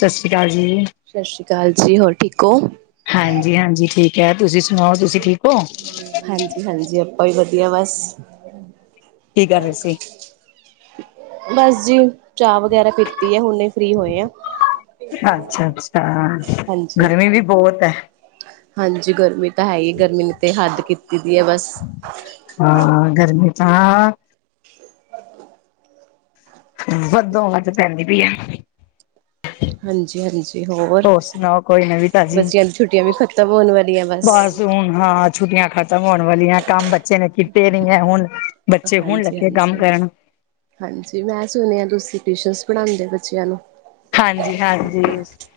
ਸਾਸਰੀ ਕਾਲ ਜੀ। ਸਸ਼ੀ ਕਾਲ ਜੀ ਹੋਰ ਠੀਕ ਓ? ਹਾਂਜੀ-ਹਾਂਜੀ ਠੀਕ ਐ ਤੁਸੀਂ ਸੁਣਾਓ ਤੁਸੀਂ ਠੀਕ ਓ? ਹਾਂਜੀ-ਹਾਂਜੀ ਆਪਾ ਵੀ ਵਧੀਆ ਬਸ। ਕੀ ਕਰ ਰਹੇ ਸੀ? ਬਸ ਜੀ, ਚਾਹ ਵਗੈਰਾ ਪੀਤੀ ਆ ਹੁਨੇ ਫਰੀ ਹੋਏ ਆ। ਅੱਛਾ-ਅੱਛਾ, ਹਾਂਜੀ। ਗਰਮੀ ਵੀ ਬਹੁਤ ਐ। ਹਾਂਜੀ ਗਰਮੀ ਤਾਂ ਹੈ ਹੀ ਗਰਮੀ ਨੇ ਤੇ ਹੱਦ ਕੀਤੀ ਦੀ ਏ ਬਸ। ਹਾਂ ਗਰਮੀ ਤਾਂ ਵੱਧੋਂ ਵੱਧ ਪੈਂਦੀ ਪਈ ਏ। ਹਾਂਜੀ-ਹਾਂਜੀ। ਤੇ ਹੋਰ, ਸੁਣਾਓ ਕੋਈ ਨਵੀਂ ਤਾਜ਼ੀ? ਬੱਚਿਆਂ ਦੀ ਛੁੱਟੀਆਂ ਵੀ ਖ਼ਤਮ ਹੋਣ ਵਾਲੀਆਂ ਬਸ। ਹੁਣ ਹਾਂ ਛੁੱਟੀਆਂ ਖਤਮ ਹੋਣ ਵਾਲੀਆਂ ਕੰਮ ਬੱਚੇ ਨੇ ਕੀਤੇ ਨੀ ਏ ਹੁਣ ਬੱਚੇ ਹੁਣ ਲੱਗੇ ਕੰਮ ਹਾਂਜੀ-ਹਾਂਜੀ, ਹਾਂਜੀ ਕਰਨ। ਹਾਂਜੀ ਮੈਂ ਸੁਣਿਆ ਤੁਸੀਂ ਟਿਊਸ਼ਨਸ ਪੜ੍ਹਾਉਂਦੇ ਹੋ ਬੱਚਿਆਂ ਨੂੰ? ਹਾਂਜੀ-ਹਾਂਜੀ,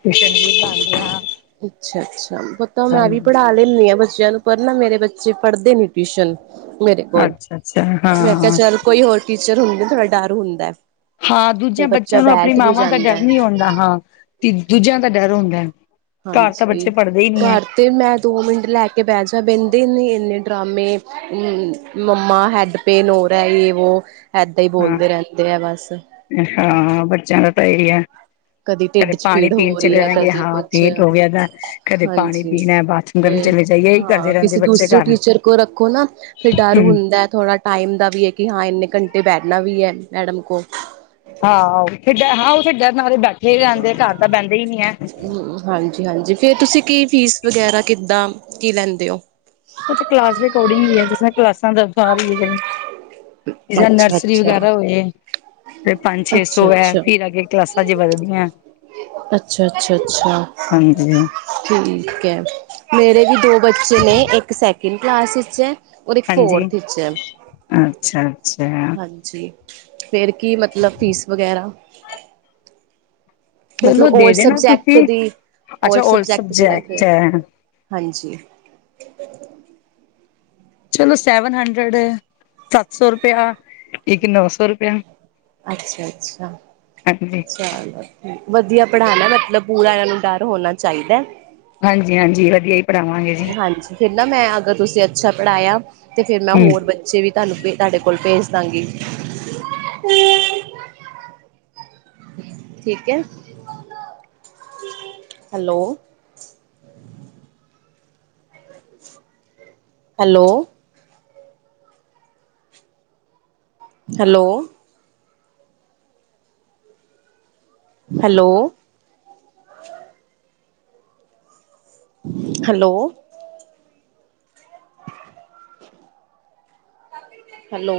ਟਿਊਸ਼ਨ ਵੀ ਪੜਾਦੇ ਹਾਂ। ਅੱਛਾ-ਅੱਛਾ ਪਤਾ ਮੈਂ ਵੀ ਪੜ੍ਹਾ ਲੈਨੀ ਆ ਬੱਚਿਆਂ ਨੂੰ ਪਰ ਨਾ ਮੇਰੇ ਬੱਚੇ ਪੜ੍ਹਦੇ ਨੀ ਟਿਊਸ਼ਨ। ਮੇਰੇ ਕੋਲ। ਅੱਛਾ ਅੱਛਾ ਮੈਂ ਕਿਹਾ ਹਾਂ ਚੱਲ ਕੋਈ ਹੋਰ ਟੀਚਰ ਹੁੰਦੇ ਥੋੜਾ ਡਰ ਹੁੰਦਾ। ਹਾਂ ਤੇ ਦੂਜਿਆਂ ਬੱਚਾ ਬੱਚਿਆਂ ਨੂੰ ਆਪਣੀ ਬੈਠ ਵੀ ਮਾਵਾਂ ਦਾ ਜਾਂਦਾ ਡਰ ਹੈ ਨੀ ਆਉਂਦਾ ਹਾਂ ਤੇ ਦੂਜਿਆਂ ਦਾ ਡਰ ਹੁੰਦਾ। ਘਰ ਤਾਂ ਹਾਂਜੀ ਬੱਚੇ ਪੜ੍ਹਦੇ ਹੀ ਨੀ ਐ। ਘਰ ਤੇ ਮੈਂ ਦੋ ਮਿੰਟ ਲੈ ਕੇ ਬਹਿ ਜਾਂ ਬਹਿੰਦੇ ਨੇ ਇੰਨੇ ਡਰਾਮੇ, ਮੰਮਾ ਹੈੱਡ। ਪੇਨ ਹੋ ਰਾ ਹੈ ਯੇ ਵੋ, ਏਦਾਂ ਹੀ ਬੋਲਦੇ ਰੈਂਦੇ ਐ ਬਸ। ਅੱਛਾ ਬੱਚੇਆਂ ਦਾ ਤਾਂ ਏਹੀ ਐ। ਕਦੀ ਢਿੱਡ 'ਚ ਪੀੜ ਹੋ ਰੀ ਐ, ਕਦੀ ਹਾਂ ਕੁਛ ਪੇਟ ਹੋ ਗਿਆ ਦਾ ਕਦੇ ਪਾਣੀ ਹਾਂਜੀ। ਪੀਣਾ ਬਾਥਰੂਮ ਤੇ ਕਰਨ ਚਲੇ ਜਾਈਏ ਇਹੀ ਹਾਂ ਕਰਦੇ ਰਹਿੰਦੇ ਕਿਸੀੇ ਬੱਚੇ ਦੂਸਰੇ ਘਰ ਟੀਚਰ ਕੋਲ ਰੱਖੋ ਨਾ ਫੇਰ ਡਰ ਹੂੰ। ਹੁੰਦੈ ਥੋੜ੍ਹਾ ਟਾਈਮ ਦਾ ਵੀ ਐ ਕਿ ਹਾਂ ਇੰਨੇ ਘੰਟੇ ਬੈਠਨਾ ਵੀ ਐ ਮੈਡਮ ਕੋਲ। ਹਾਂ ਓਥੇ ਬੈ, ਹਾਂ ਓਥੇ ਨਾਲ ਏ ਬੈਠੇ ਈ ਰੈਂਦੇ ਘਰ ਤਾਂ ਬੈਂਦੇ ਈ ਨੀ ਐ। ਹਾਂਜੀ-ਹਾਂਜੀ ਫਿਰ ਤੁਸੀਂ ਕੀ ਫੀਸ ਵਗੈਰਾ ਕਿੱਦਾਂ ਕੀ ਲੈਂਦੇ ਓ? ਓ ਤਾਂ ਕਲਾਸ ਦੇ ਅਕੋਰਡਿੰਗ ਈ ਏ ਜਿਸ ਤਰਾਂ ਕਲਾਸਾਂ ਦਾ ਅਨੁਸਾਰ ਈ ਏ। ਜਿਸ ਤਰਾਂ ਅੱਛਾ ਨਰਸਰੀ ਅੱਛਾ ਵਗੈਰਾ ਹੋਏ ਤੇ ਪੰਜ-ਛੇ ਅੱਛਾ ਸੌ ਐ ਅੱਛਾ ਫੇਰ ਅੱਗੇ ਕਲਾਸਾਂ [unintelligible] ਵਧਦੀਆਂ। ਅੱਛਾ, ਅੱਛਾ, ਅੱਛਾ। ਹਾਂਜੀ ਠੀਕ ਐ, ਮੇਰੇ ਵੀ ਦੋ ਬੱਚੇ ਨੇ ਇੱਕ ਸੈਕਿੰਡ ਕਲਾਸ 'ਚ ਐ। ਔਰ ਇੱਕ ਹਾਂਜੀ। ਫੋਰਥ 'ਚ ਐ ਅੱਛਾ-ਅੱਛਾ ਹਾਂ ਜੀ, ਫੇਰ ਕੀ ਮਤਲਬ ਫੀਸ ਵਗੈਰਾ ਚਲੋ ਮਤਲਬ ਓਲ ਦੇ ਦੇਣਾ ਸਬਜੈਕਟ ਤੁਸੀਂ ਦੀ, ਓਲ ਸਬਜੈਕਟ ਦੀ ਰੱਖਦੇ ਆਂ। ਹਾਂਜੀ। ਚਲੋ ਸੈਵਨ ਹੰਡਰਡ, ਸੱਤ ਸੌ ਰੁਪਇਆ ਇੱਕ ਨੌ ਸੌ ਰੁਪਇਆ। ਅੱਛਾ-ਅੱਛਾ, ਹਾਂਜੀ। ਚਲੋ ਵਦੀਆ ਪੜ੍ਹਾਨਾ ਮਤਲਬ ਪੂਰਾ ਏਨਾਂ ਨੂੰ ਡਰ ਹੋਨਾ ਚਾਈਦੈ। ਹਾਂਜੀ-ਹਾਂਜੀ ਵਦੀਆ ਈ ਹਾਂਜੀ ਫੇਰ ਨਾ ਮੈਂ ਅਗਰ ਤੁਸੀਂ ਅੱਛਾ ਪੜ੍ਹਾਇਆ ਤੇ ਫਿਰ ਮੈਂ ਹੂੰ। ਹੋਰ ਬ ਬੱਚੇ ਵੀ ਤੁਆਨੂ ਤੁਆਡੇ ਕੋਲ ਭੇਜ ਦਾਂਗੀ। ਠੀਕ ਐ? Hello. Hello. Hello. Hello. Hello. Hello.